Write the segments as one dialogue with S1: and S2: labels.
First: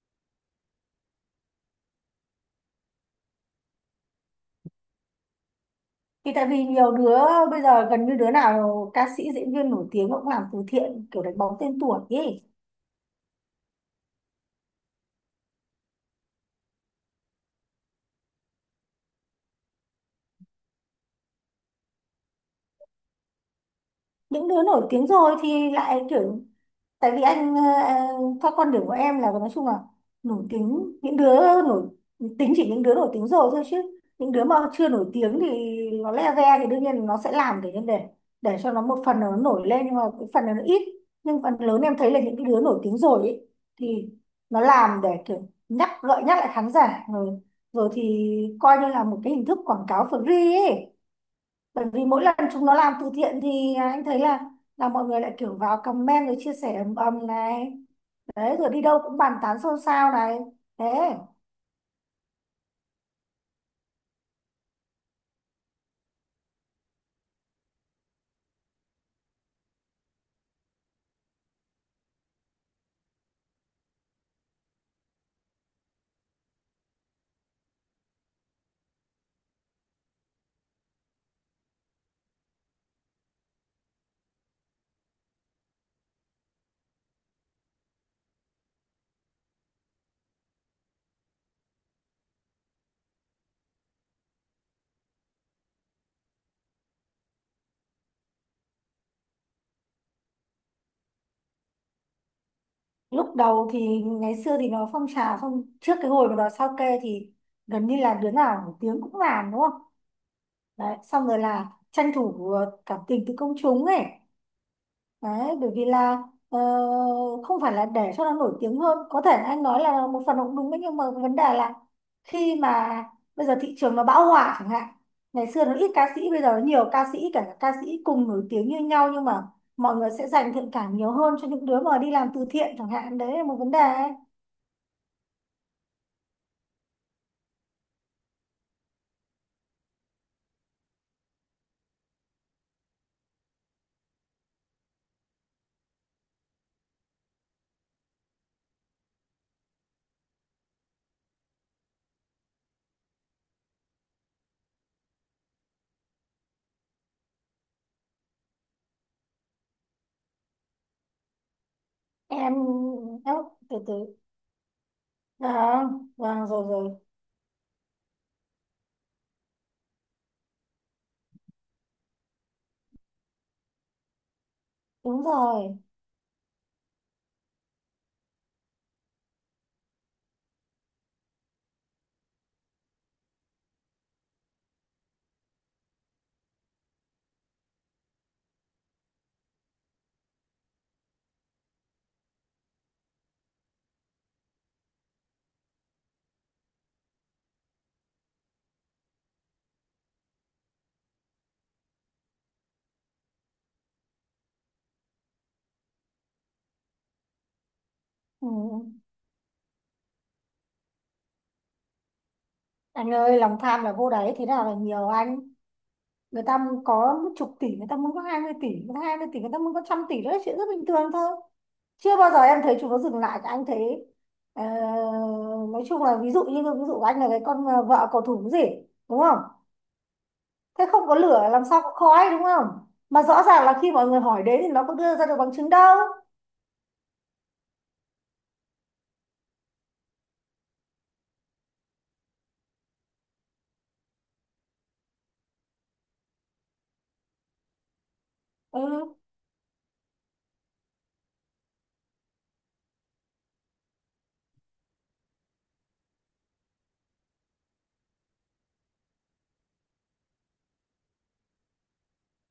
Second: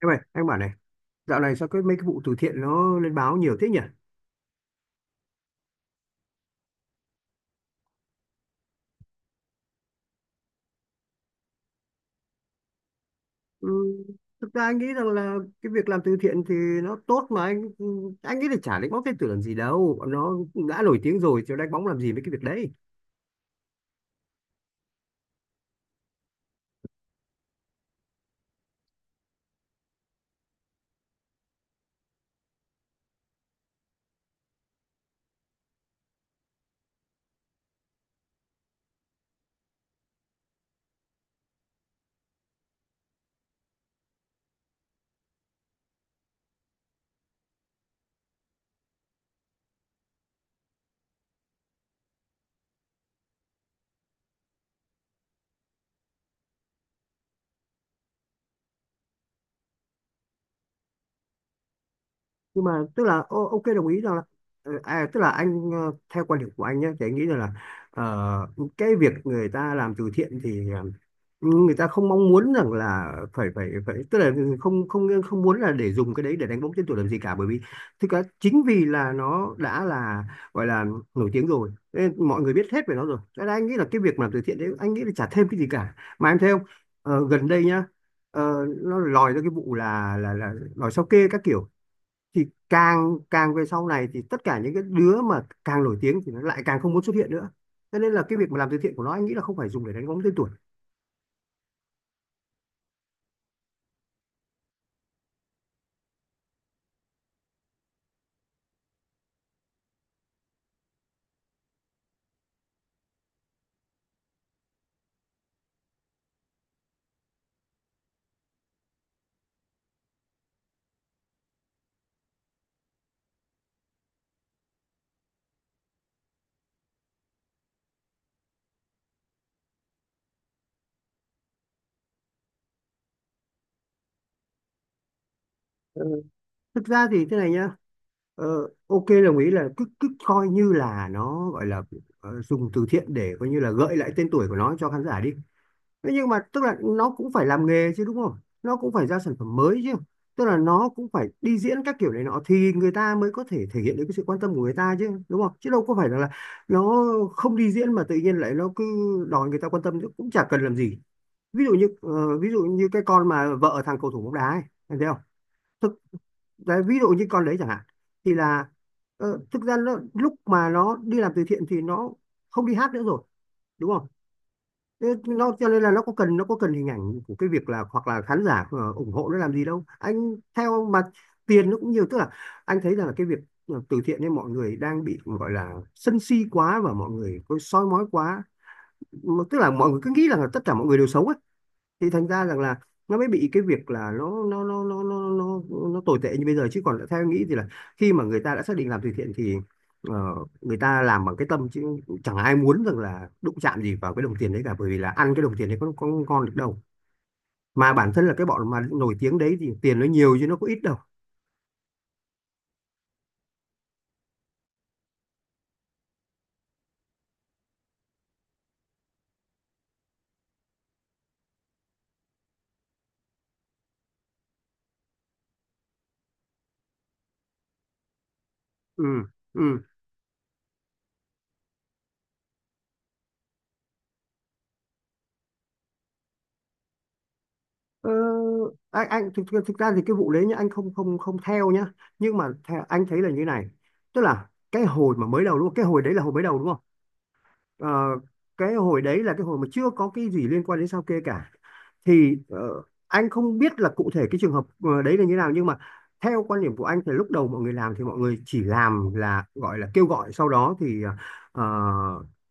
S1: Em ơi, anh bảo này, dạo này sao cái mấy cái vụ từ thiện nó lên báo nhiều thế nhỉ?
S2: Thì tại vì nhiều đứa bây giờ gần như đứa nào ca sĩ diễn viên nổi tiếng cũng làm từ thiện kiểu đánh bóng tên tuổi ấy.
S1: Ừ, thực ra anh nghĩ rằng là cái việc làm từ thiện thì nó tốt mà anh nghĩ là chả đánh bóng tên tuổi làm gì đâu, nó đã nổi tiếng rồi chứ đánh bóng làm gì mấy cái việc đấy.
S2: Những đứa nổi tiếng rồi thì lại kiểu tại vì anh, theo con đường của em là nói chung là nổi tiếng những đứa nổi tính chỉ những đứa nổi tiếng rồi thôi, chứ những đứa mà chưa nổi tiếng thì nó le ve thì đương nhiên nó sẽ làm để cho nó, một phần là nó nổi lên nhưng mà cái phần là nó ít. Nhưng phần lớn em thấy là những cái đứa nổi tiếng rồi ấy, thì nó làm để kiểu nhắc gợi nhắc lại khán giả rồi, rồi thì coi như là một cái hình thức quảng cáo free ấy. Bởi vì mỗi lần chúng nó làm từ thiện thì anh thấy là mọi người lại kiểu vào comment rồi chia sẻ ầm ầm này, đấy rồi đi đâu cũng bàn tán xôn xao này, thế.
S1: Nhưng mà tức là ok, đồng ý rằng là tức là anh, theo quan điểm của anh nhé, thì anh nghĩ rằng là cái việc người ta làm từ thiện thì người ta không mong muốn rằng là phải phải phải tức là không không không muốn là để dùng cái đấy để đánh bóng tên tuổi làm gì cả, bởi vì thực ra chính vì là nó đã là gọi là nổi tiếng rồi nên mọi người biết hết về nó rồi, cho nên anh nghĩ là cái việc mà làm từ thiện đấy anh nghĩ là chả thêm cái gì cả, mà em thấy không? Gần đây nhá, nó lòi ra cái vụ là lòi sao kê các kiểu, thì càng càng về sau này thì tất cả những cái đứa mà càng nổi tiếng thì nó lại càng không muốn xuất hiện nữa, cho nên là cái việc mà làm từ thiện của nó anh nghĩ là không phải dùng để đánh bóng tên tuổi.
S2: Lúc đầu thì ngày xưa thì nó phong trào, xong trước cái hồi mà nó sao kê thì gần như là đứa nào nổi tiếng cũng làm, đúng không? Đấy, xong rồi là tranh thủ cảm tình từ công chúng ấy. Đấy, bởi vì là ờ, không phải là để cho nó nổi tiếng hơn, có thể anh nói là một phần nó cũng đúng đấy, nhưng mà vấn đề là khi mà bây giờ thị trường nó bão hòa chẳng hạn, ngày xưa nó ít ca sĩ bây giờ nó nhiều ca sĩ, cả ca sĩ cùng nổi tiếng như nhau nhưng mà mọi người sẽ dành thiện cảm nhiều hơn cho những đứa mà đi làm từ thiện chẳng hạn, đấy là một vấn đề ấy.
S1: Thực ra thì thế này nhá, ok, đồng ý là cứ cứ coi như là nó gọi là dùng từ thiện để coi như là gợi lại tên tuổi của nó cho khán giả đi. Thế nhưng mà tức là nó cũng phải làm nghề chứ, đúng không? Nó cũng phải ra sản phẩm mới chứ, tức là nó cũng phải đi diễn các kiểu này nọ thì người ta mới có thể thể hiện được cái sự quan tâm của người ta chứ, đúng không? Chứ đâu có phải là nó không đi diễn mà tự nhiên lại nó cứ đòi người ta quan tâm chứ cũng chả cần làm gì. Ví dụ như ví
S2: em
S1: dụ như cái con
S2: em
S1: mà
S2: từ
S1: vợ thằng cầu
S2: từ.
S1: thủ bóng đá ấy, em thấy không?
S2: À, vâng, rồi
S1: Đấy,
S2: rồi.
S1: ví dụ như con đấy chẳng hạn, thì là thực ra nó, lúc mà nó đi làm từ thiện thì nó không đi hát nữa rồi, đúng không? Thế
S2: Đúng
S1: nó cho
S2: rồi.
S1: nên là nó có cần hình ảnh của cái việc là hoặc là khán giả ủng hộ nó làm gì đâu anh theo mà, tiền nó cũng nhiều, tức là anh thấy rằng là cái việc từ thiện nên mọi người đang bị gọi là sân si quá và mọi người có soi mói quá. Mà tức là mọi người cứ nghĩ rằng là tất cả mọi người đều xấu ấy, thì thành ra rằng là nó mới bị cái việc là nó tồi tệ như bây giờ, chứ còn theo em nghĩ thì là khi mà người ta đã xác định làm từ thiện thì ờ, người ta làm bằng cái tâm chứ, chẳng ai muốn rằng là đụng chạm gì vào cái đồng tiền đấy cả, bởi vì là ăn cái đồng tiền đấy có ngon được đâu, mà bản thân là cái
S2: Ừ.
S1: bọn mà nổi tiếng đấy thì tiền nó nhiều chứ nó có ít đâu.
S2: Anh ơi, lòng tham là vô đáy, thế nào là nhiều anh? Người ta muốn có một chục tỷ, người ta muốn có 20 tỷ, người ta 20 tỷ người ta muốn có trăm tỷ, đó là chuyện rất bình thường thôi. Chưa bao giờ em thấy chúng nó dừng lại cả, anh thấy ờ, nói chung là ví dụ như ví dụ anh là cái con, vợ cầu thủ cái gì,
S1: Ừ.
S2: đúng không?
S1: Ừ.
S2: Thế không có lửa làm sao có khói, đúng không? Mà rõ ràng là khi mọi người hỏi đến thì nó có đưa ra được bằng chứng đâu.
S1: ờ, Thực ra thì cái vụ đấy nhá, anh không không không theo nhá, nhưng mà theo, anh thấy là như này, tức là cái hồi mà mới đầu đúng không, cái hồi đấy là hồi mới đầu đúng không? Ờ, cái
S2: Ừ.
S1: hồi đấy là cái hồi mà chưa có cái gì liên quan đến sao kê cả, thì anh không biết là cụ thể cái trường hợp đấy là như nào, nhưng mà theo quan điểm của anh thì lúc đầu mọi người làm thì mọi người chỉ làm là gọi là kêu gọi, sau đó thì ờ,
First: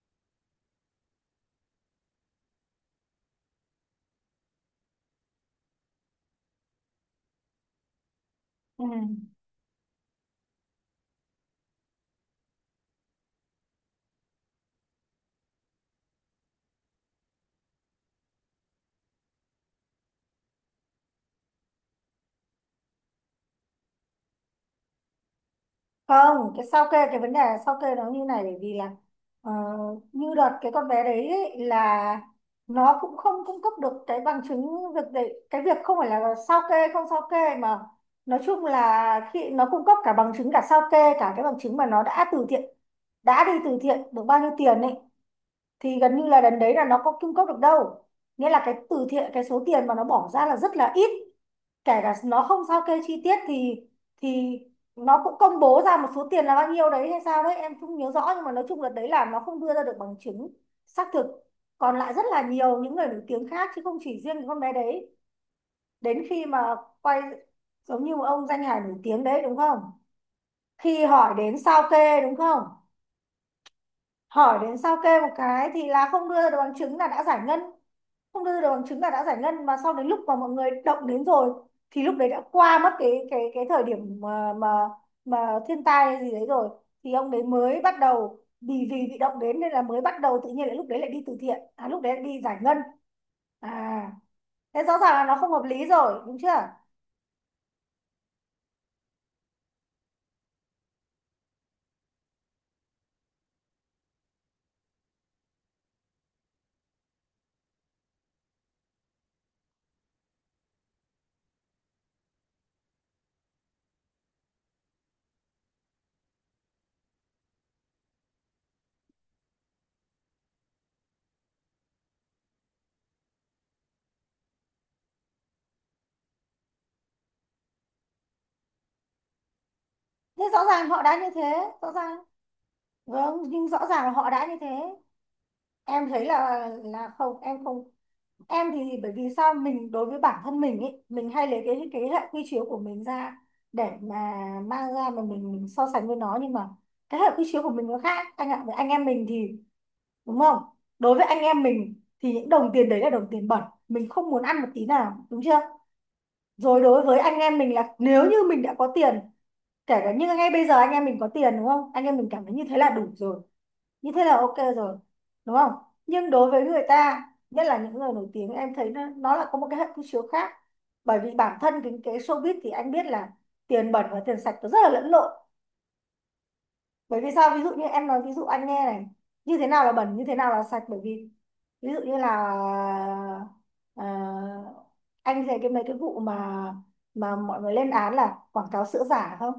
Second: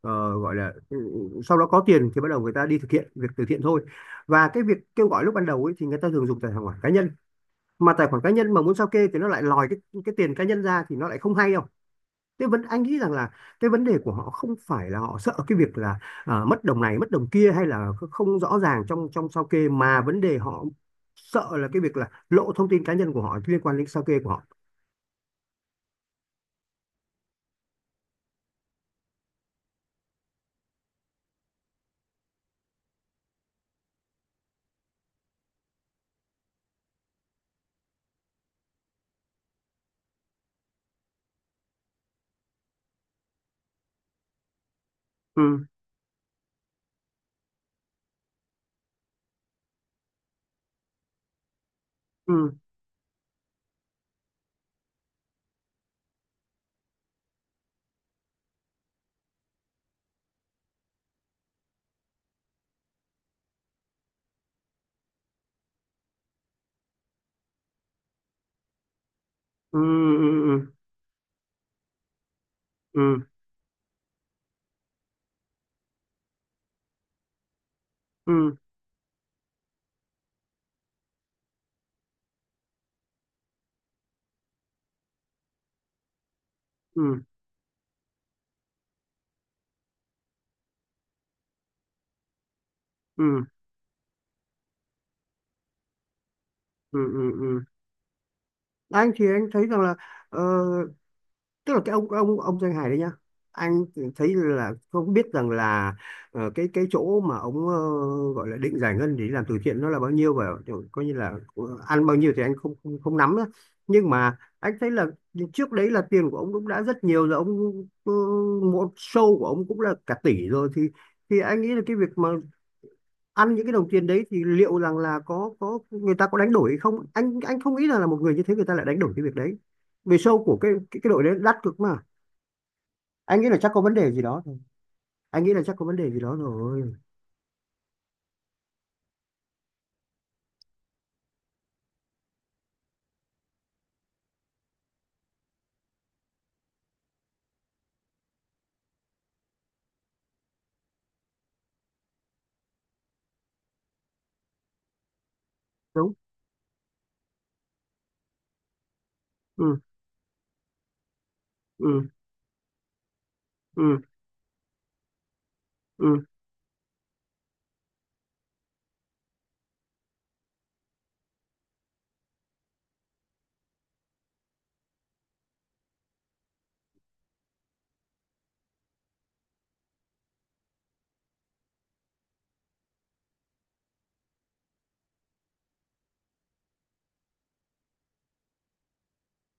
S1: gọi là sau đó có tiền thì bắt đầu người ta đi thực hiện việc từ thiện thôi, và cái việc kêu gọi lúc ban đầu ấy thì người ta thường dùng tài khoản cá nhân, mà tài khoản cá nhân mà muốn sao
S2: Ừ.
S1: kê thì nó lại lòi cái tiền cá nhân ra thì nó lại không hay. Thế vấn anh nghĩ rằng là cái vấn đề của họ không phải là họ sợ cái việc là à, mất đồng này mất đồng kia hay là không rõ ràng trong trong sao kê, mà vấn đề họ sợ là cái việc là lộ thông tin cá nhân của họ liên quan đến sao kê của họ.
S2: Không, cái sao kê, cái vấn đề sao kê nó như này, bởi vì là ờ, như đợt cái con bé đấy ấy, là nó cũng không cung cấp được cái bằng chứng việc đấy, cái việc không phải là sao kê không sao kê mà nói chung là khi nó cung cấp cả bằng chứng, cả sao kê, cả cái bằng chứng mà nó đã từ thiện, đã đi từ thiện được bao nhiêu tiền ấy,
S1: Ừ.
S2: thì gần như là lần đấy là nó có cung cấp được đâu. Nghĩa là cái từ thiện, cái số tiền mà nó bỏ ra là rất là ít. Kể cả nó
S1: Ừ.
S2: không sao kê chi tiết thì nó cũng công bố ra một số tiền là bao nhiêu đấy hay sao đấy em không nhớ rõ, nhưng mà nói chung là đấy, là nó không đưa ra được bằng chứng xác thực. Còn lại rất là nhiều những người nổi tiếng khác chứ không chỉ riêng cái con bé đấy. Đến khi mà quay, giống như một ông danh hài nổi tiếng đấy, đúng
S1: Ừ.
S2: không?
S1: Ừ.
S2: Khi hỏi đến sao kê, đúng không?
S1: Ừ. Ừ.
S2: Hỏi đến sao kê một cái thì là không đưa ra được bằng chứng là đã giải ngân, không
S1: Ừ.
S2: đưa được bằng chứng là đã giải ngân, mà sau đến lúc mà mọi người động đến rồi thì lúc đấy đã qua mất cái thời điểm mà mà thiên tai hay gì đấy rồi, thì
S1: Ừ.
S2: ông đấy mới bắt đầu vì vì bị động đến nên là mới bắt đầu tự nhiên lại lúc đấy lại đi từ thiện, à lúc đấy lại đi giải ngân.
S1: Ừ.
S2: À, thế rõ ràng là nó không hợp lý rồi, đúng chưa?
S1: Ừ. Ừ. Ừ. Anh thì anh thấy rằng là ờ, tức là cái ông danh hài đấy nhá, anh thấy là không biết rằng là cái chỗ mà ông gọi là định giải ngân để làm từ thiện nó là bao nhiêu và kiểu coi như là ăn bao nhiêu thì anh không không, không nắm nữa, nhưng mà anh thấy là trước đấy là tiền của ông cũng đã rất nhiều rồi, ông ờ, một show của ông cũng là cả tỷ rồi, thì anh nghĩ là cái việc mà ăn những cái đồng tiền đấy thì liệu rằng là có người ta có đánh đổi hay không, anh không nghĩ là một người như thế người ta lại đánh đổi cái việc đấy, vì show
S2: Thế
S1: của
S2: rõ ràng họ
S1: cái
S2: đã
S1: đội
S2: như
S1: đấy
S2: thế,
S1: đắt cực.
S2: rõ ràng.
S1: Anh
S2: Vâng,
S1: nghĩ là
S2: nhưng
S1: chắc
S2: rõ
S1: có vấn
S2: ràng là
S1: đề gì
S2: họ
S1: đó
S2: đã
S1: thôi.
S2: như thế.
S1: Anh nghĩ là chắc có vấn
S2: Em
S1: đề gì
S2: thấy
S1: đó
S2: là
S1: rồi.
S2: là không, em không, em thì bởi vì sao, mình đối với bản thân mình ý, mình hay lấy cái hệ quy chiếu của mình ra để mà mang ra mà mình so sánh với nó, nhưng mà cái hệ quy chiếu của mình nó khác anh ạ. Với anh em mình thì, đúng không, đối với anh em mình thì những đồng tiền đấy là đồng tiền bẩn, mình không muốn ăn một tí nào, đúng chưa?
S1: Đúng.
S2: Rồi, đối với anh em mình là nếu như mình đã có tiền,
S1: Ừ.
S2: kể cả như ngay bây giờ anh em mình có tiền, đúng không, anh
S1: Ừ.
S2: em mình cảm thấy như thế là đủ rồi,
S1: Ừ.
S2: như thế là ok rồi, đúng không?
S1: Ừ.
S2: Nhưng đối với người ta, nhất là những người nổi tiếng, em thấy nó là có một cái hệ quy chiếu khác. Bởi vì bản thân cái showbiz thì anh biết là tiền bẩn và tiền sạch nó rất là lẫn lộn. Bởi vì sao, ví dụ như em nói ví dụ anh nghe này, như thế nào là bẩn, như thế nào là sạch, bởi vì ví dụ như là ờ, anh thấy cái mấy cái vụ mà mọi người lên án là quảng cáo sữa giả không?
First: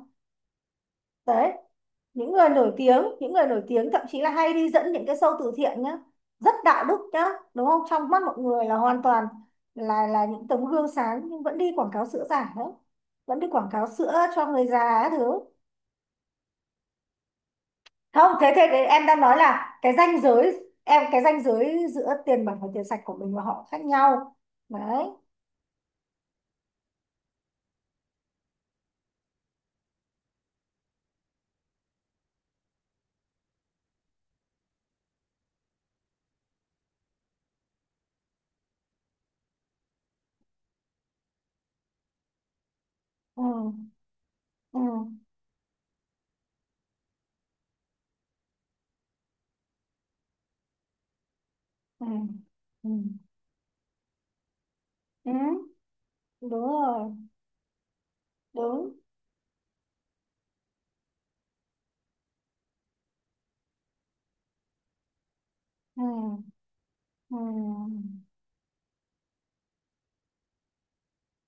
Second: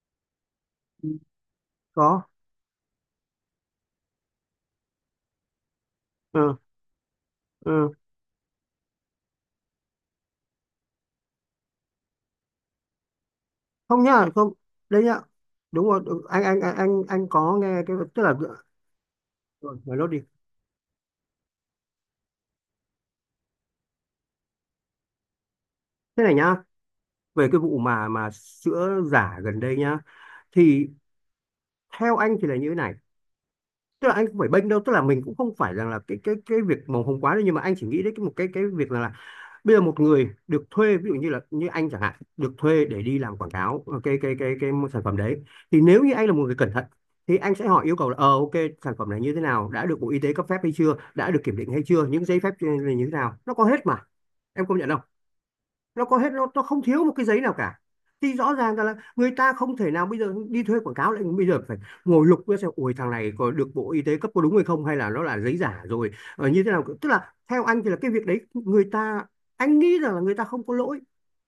S1: Ừ.
S2: Đấy,
S1: Có.
S2: những người nổi tiếng thậm chí là hay đi dẫn những cái show từ thiện nhá, rất
S1: Ừ.
S2: đạo đức nhá, đúng không,
S1: Ừ.
S2: trong mắt mọi người là hoàn toàn là những tấm gương sáng nhưng vẫn đi quảng cáo sữa giả nữa, vẫn đi quảng cáo
S1: Không
S2: sữa
S1: nhá,
S2: cho
S1: không.
S2: người
S1: Đấy
S2: già các
S1: nhá.
S2: thứ.
S1: Đúng rồi, đúng. Anh có nghe cái tức
S2: Không,
S1: là
S2: thế thế thế em đang nói
S1: rồi
S2: là cái
S1: nói lốt đi.
S2: ranh giới, em cái ranh giới giữa tiền bẩn và tiền sạch của mình và họ khác nhau, đấy.
S1: Thế này nhá, về cái vụ mà sữa giả gần đây nhá, thì theo anh thì là như thế này, tức là anh không phải bênh đâu, tức là mình cũng không phải rằng là cái cái việc màu hồng quá đâu, nhưng mà anh chỉ nghĩ đến cái một cái việc là bây giờ một người được thuê ví dụ như là như anh chẳng hạn được thuê để đi làm quảng cáo
S2: Ừ,
S1: cái
S2: ừ,
S1: sản phẩm đấy, thì nếu như anh là một người cẩn thận thì anh sẽ hỏi yêu cầu là ok, sản phẩm này như thế nào, đã được Bộ Y tế cấp phép hay chưa, đã được kiểm định hay chưa,
S2: ừ,
S1: những giấy phép
S2: ừ,
S1: như thế nào, nó có hết mà, em công nhận không?
S2: ừ.
S1: Nó có hết,
S2: Đúng
S1: nó không thiếu
S2: rồi,
S1: một cái giấy nào cả, thì rõ ràng
S2: đúng.
S1: là người ta không thể nào bây giờ đi thuê quảng cáo lại bây giờ phải ngồi lục ra xem ôi thằng này có được Bộ Y tế cấp có đúng hay không hay là nó là giấy giả
S2: Ừ,
S1: rồi như thế nào, tức là theo anh thì là
S2: ừ,
S1: cái việc đấy người ta anh nghĩ rằng là người ta không có lỗi,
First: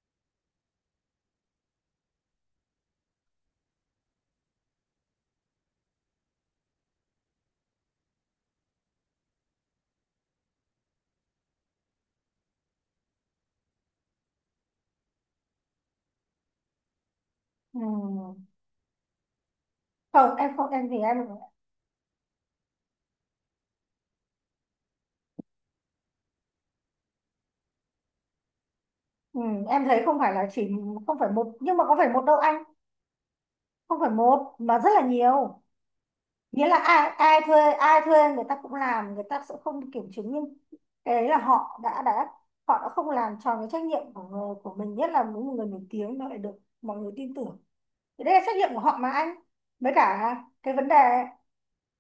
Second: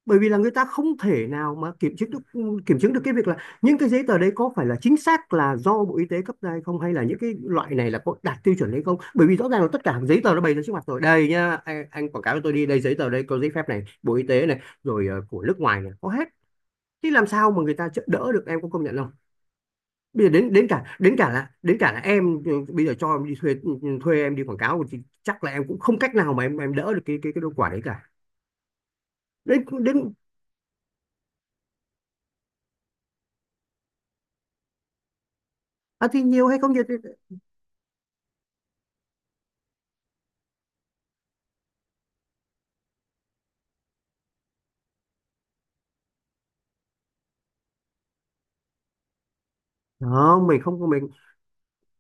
S1: bởi vì là người ta không thể nào mà kiểm chứng được cái việc là những cái giấy tờ đấy có phải là chính xác là do Bộ Y tế cấp ra hay không hay là những cái loại này là có đạt tiêu chuẩn hay không, bởi vì rõ ràng là tất cả giấy tờ nó bày ra trước mặt rồi, đây nhá, anh quảng cáo cho tôi đi, đây giấy tờ đây, có giấy phép này, Bộ Y tế này rồi của nước ngoài này, có hết, thì làm sao mà người
S2: ừ.
S1: ta đỡ được, em có công nhận không? Bây giờ
S2: Không,
S1: đến
S2: em không, em thì em,
S1: đến cả là em ừ, bây giờ cho em đi thuê thuê em đi quảng cáo thì chắc là em cũng không cách nào mà em đỡ được cái đau quả đấy cả.
S2: ừ,
S1: Đến
S2: em thấy
S1: đến
S2: không phải là chỉ, không phải một, nhưng mà có phải một đâu anh, không phải một mà rất là nhiều.
S1: À, thì nhiều hay
S2: Nghĩa
S1: không
S2: là
S1: nhiều thì
S2: ai ai thuê, ai thuê người ta cũng làm, người ta sẽ không kiểm chứng, nhưng cái đấy là họ đã họ đã không làm tròn cái trách nhiệm của người, của mình, nhất là những người nổi tiếng nó lại được mọi người tin tưởng, thì đây là trách nhiệm của họ mà anh, với cả
S1: Không, mình
S2: cái
S1: không
S2: vấn
S1: không-
S2: đề.
S1: mình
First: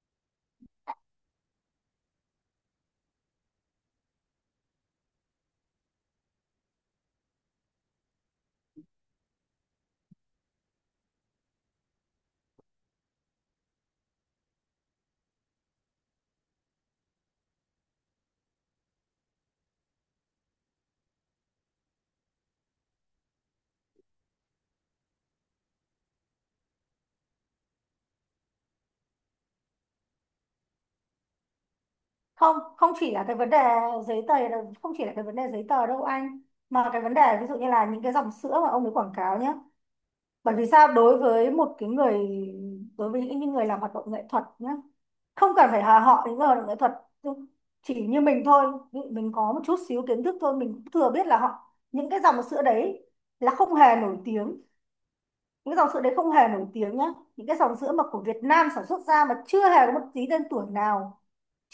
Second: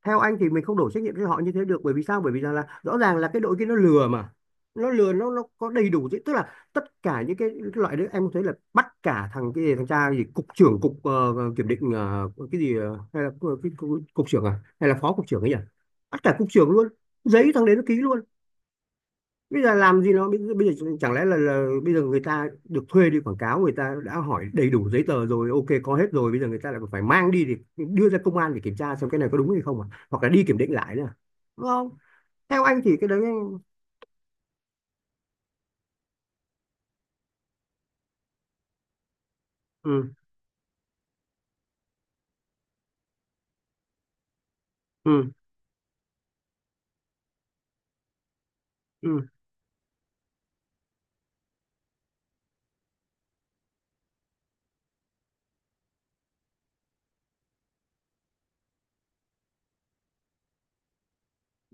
S1: theo anh thì mình không đổ trách nhiệm cho họ như thế được, bởi vì sao? Bởi vì rằng là rõ ràng là cái đội kia nó lừa mà. Nó lừa, nó có đầy đủ chứ. Tức là tất cả những cái loại đấy em thấy là bắt cả thằng cái gì thằng cha gì cục trưởng cục kiểm định cái gì hay là cục, cục trưởng à hay là phó cục trưởng ấy nhỉ? Bắt cả cục trưởng luôn. Giấy thằng đấy nó ký luôn, bây giờ làm gì nó bây giờ chẳng lẽ là bây giờ người ta được thuê đi quảng cáo, người ta đã hỏi đầy đủ giấy tờ rồi ok có hết rồi, bây giờ người ta lại còn phải mang đi thì đưa ra công an để kiểm tra xem cái này có đúng hay không à, hoặc là đi kiểm định lại nữa à? Đúng không?
S2: không
S1: Theo anh
S2: không
S1: thì cái
S2: chỉ
S1: đấy
S2: là cái vấn đề giấy tờ đâu, không chỉ là cái vấn đề giấy tờ đâu anh, mà cái vấn đề ví dụ như là những cái dòng sữa mà ông ấy quảng cáo nhé.
S1: ừ.
S2: Bởi vì sao, đối với một cái người, đối với những người làm hoạt động nghệ thuật nhá,
S1: Ừ.
S2: không cần phải là họ những người hoạt động nghệ thuật, chỉ như mình thôi, ví dụ
S1: Ừ.
S2: mình có một chút xíu kiến thức thôi, mình cũng thừa biết là họ những cái dòng sữa đấy là không hề nổi tiếng, những cái dòng sữa đấy không hề nổi tiếng nhá, những cái dòng sữa mà của Việt Nam sản xuất ra mà chưa hề có một tí tên tuổi nào,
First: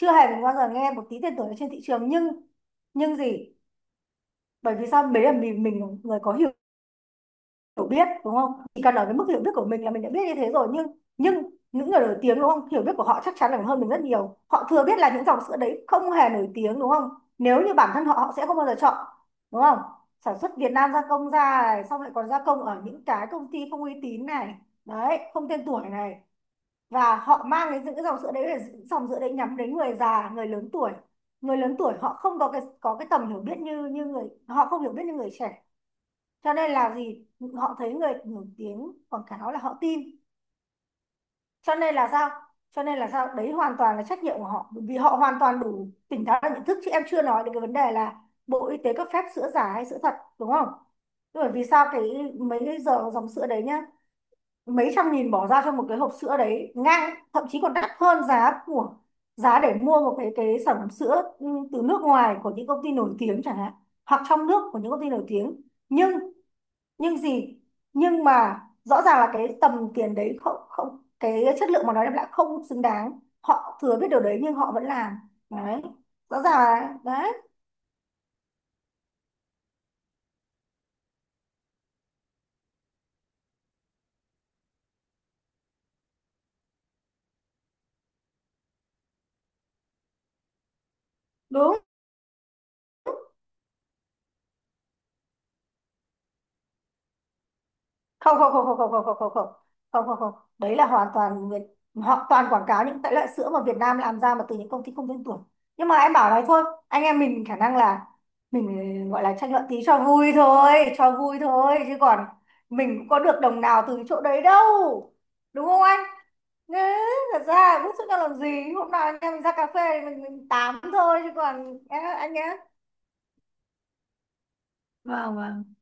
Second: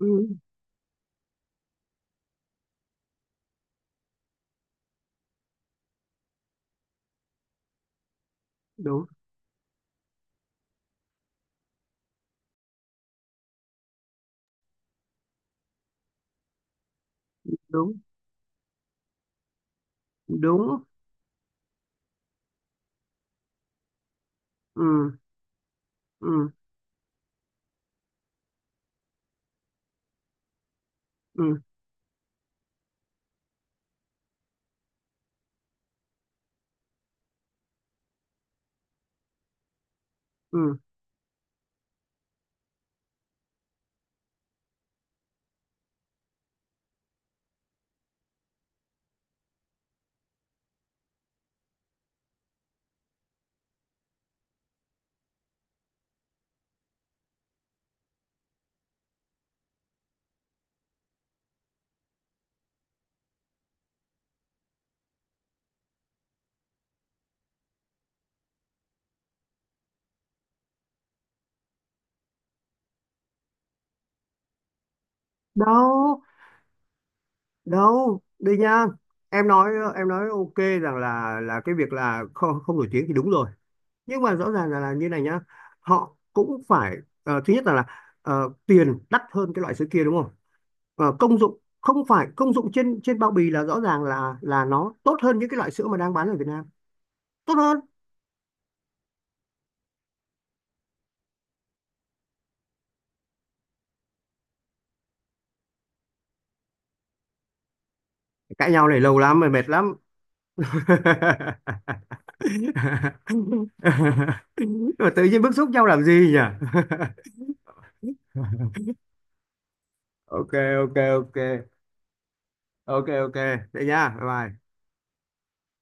S1: Ừ.
S2: hề mình bao giờ nghe một tí tên tuổi ở trên thị trường, nhưng gì, bởi vì sao, đấy là mình là người có hiểu hiểu biết, đúng không, chỉ cần ở
S1: Đúng.
S2: cái mức hiểu biết của mình là mình đã biết như thế rồi, nhưng những người nổi tiếng, đúng không, hiểu biết của họ chắc chắn là hơn mình rất nhiều, họ thừa biết là những dòng sữa đấy không hề nổi tiếng, đúng không? Nếu như bản
S1: Đúng.
S2: thân họ họ sẽ không bao giờ chọn, đúng không, sản xuất Việt
S1: Đúng.
S2: Nam gia công ra này, xong lại còn gia công ở những cái công ty không uy tín này,
S1: Ừ.
S2: đấy, không tên tuổi này.
S1: Ừ.
S2: Và họ mang cái những cái dòng sữa đấy là dòng sữa đấy nhắm đến người già, người lớn tuổi. Người
S1: Ừ.
S2: lớn tuổi họ không có cái, có cái tầm hiểu biết như như người, họ không hiểu biết như người trẻ, cho nên là gì, họ thấy người nổi tiếng quảng cáo là họ tin.
S1: Ừ.
S2: Cho nên là sao, đấy hoàn toàn là trách nhiệm của họ, bởi vì họ hoàn toàn đủ tỉnh táo và nhận thức, chứ em chưa nói đến cái vấn đề là Bộ Y tế cấp phép sữa giả hay sữa thật, đúng không? Bởi vì sao, cái mấy cái giờ dòng sữa đấy nhá, mấy trăm nghìn bỏ ra cho một cái hộp sữa đấy, ngang thậm chí còn đắt hơn giá của, để mua một cái sản phẩm sữa từ nước ngoài của những công ty nổi tiếng chẳng hạn, hoặc trong nước của những công ty nổi tiếng, nhưng nhưng gì, nhưng mà rõ ràng là cái tầm tiền đấy không, cái chất lượng mà nó đem lại không xứng đáng, họ thừa biết điều đấy nhưng họ vẫn làm, đấy,
S1: Đâu.
S2: rõ ràng là đấy,
S1: Đâu đây nha. Em nói, em nói ok rằng là cái việc là không không nổi tiếng thì đúng rồi, nhưng mà rõ ràng là như này nhá, họ cũng phải thứ nhất là tiền đắt hơn cái loại sữa kia đúng không? Ờ, công dụng
S2: đúng
S1: không phải công dụng trên trên bao bì là rõ ràng là nó tốt hơn những cái loại sữa mà đang bán ở Việt Nam, tốt hơn.
S2: không? Không, không, không, không, không, không, không, không, không, không, không, đấy là hoàn toàn Việt, họ toàn quảng cáo những cái loại sữa mà Việt Nam làm ra mà từ những công ty không tên tuổi. Nhưng mà em bảo này thôi, anh em mình khả năng là
S1: Cãi nhau này
S2: mình
S1: lâu
S2: gọi là
S1: lắm mà
S2: tranh luận
S1: mệt
S2: tí
S1: lắm.
S2: cho vui thôi, cho vui thôi, chứ còn mình cũng có được đồng nào từ chỗ đấy đâu,
S1: Mà tự nhiên bức
S2: đúng
S1: xúc
S2: không
S1: nhau
S2: anh?
S1: làm gì nhỉ.
S2: Thế, thật ra bức xúc đang làm gì. Hôm nào anh em mình ra cà phê thì mình
S1: Ok
S2: tám
S1: ok.
S2: thôi, chứ
S1: Ok
S2: còn em, anh nhé.
S1: ok ok. Thế nha, bye bye.
S2: Vâng, vâng.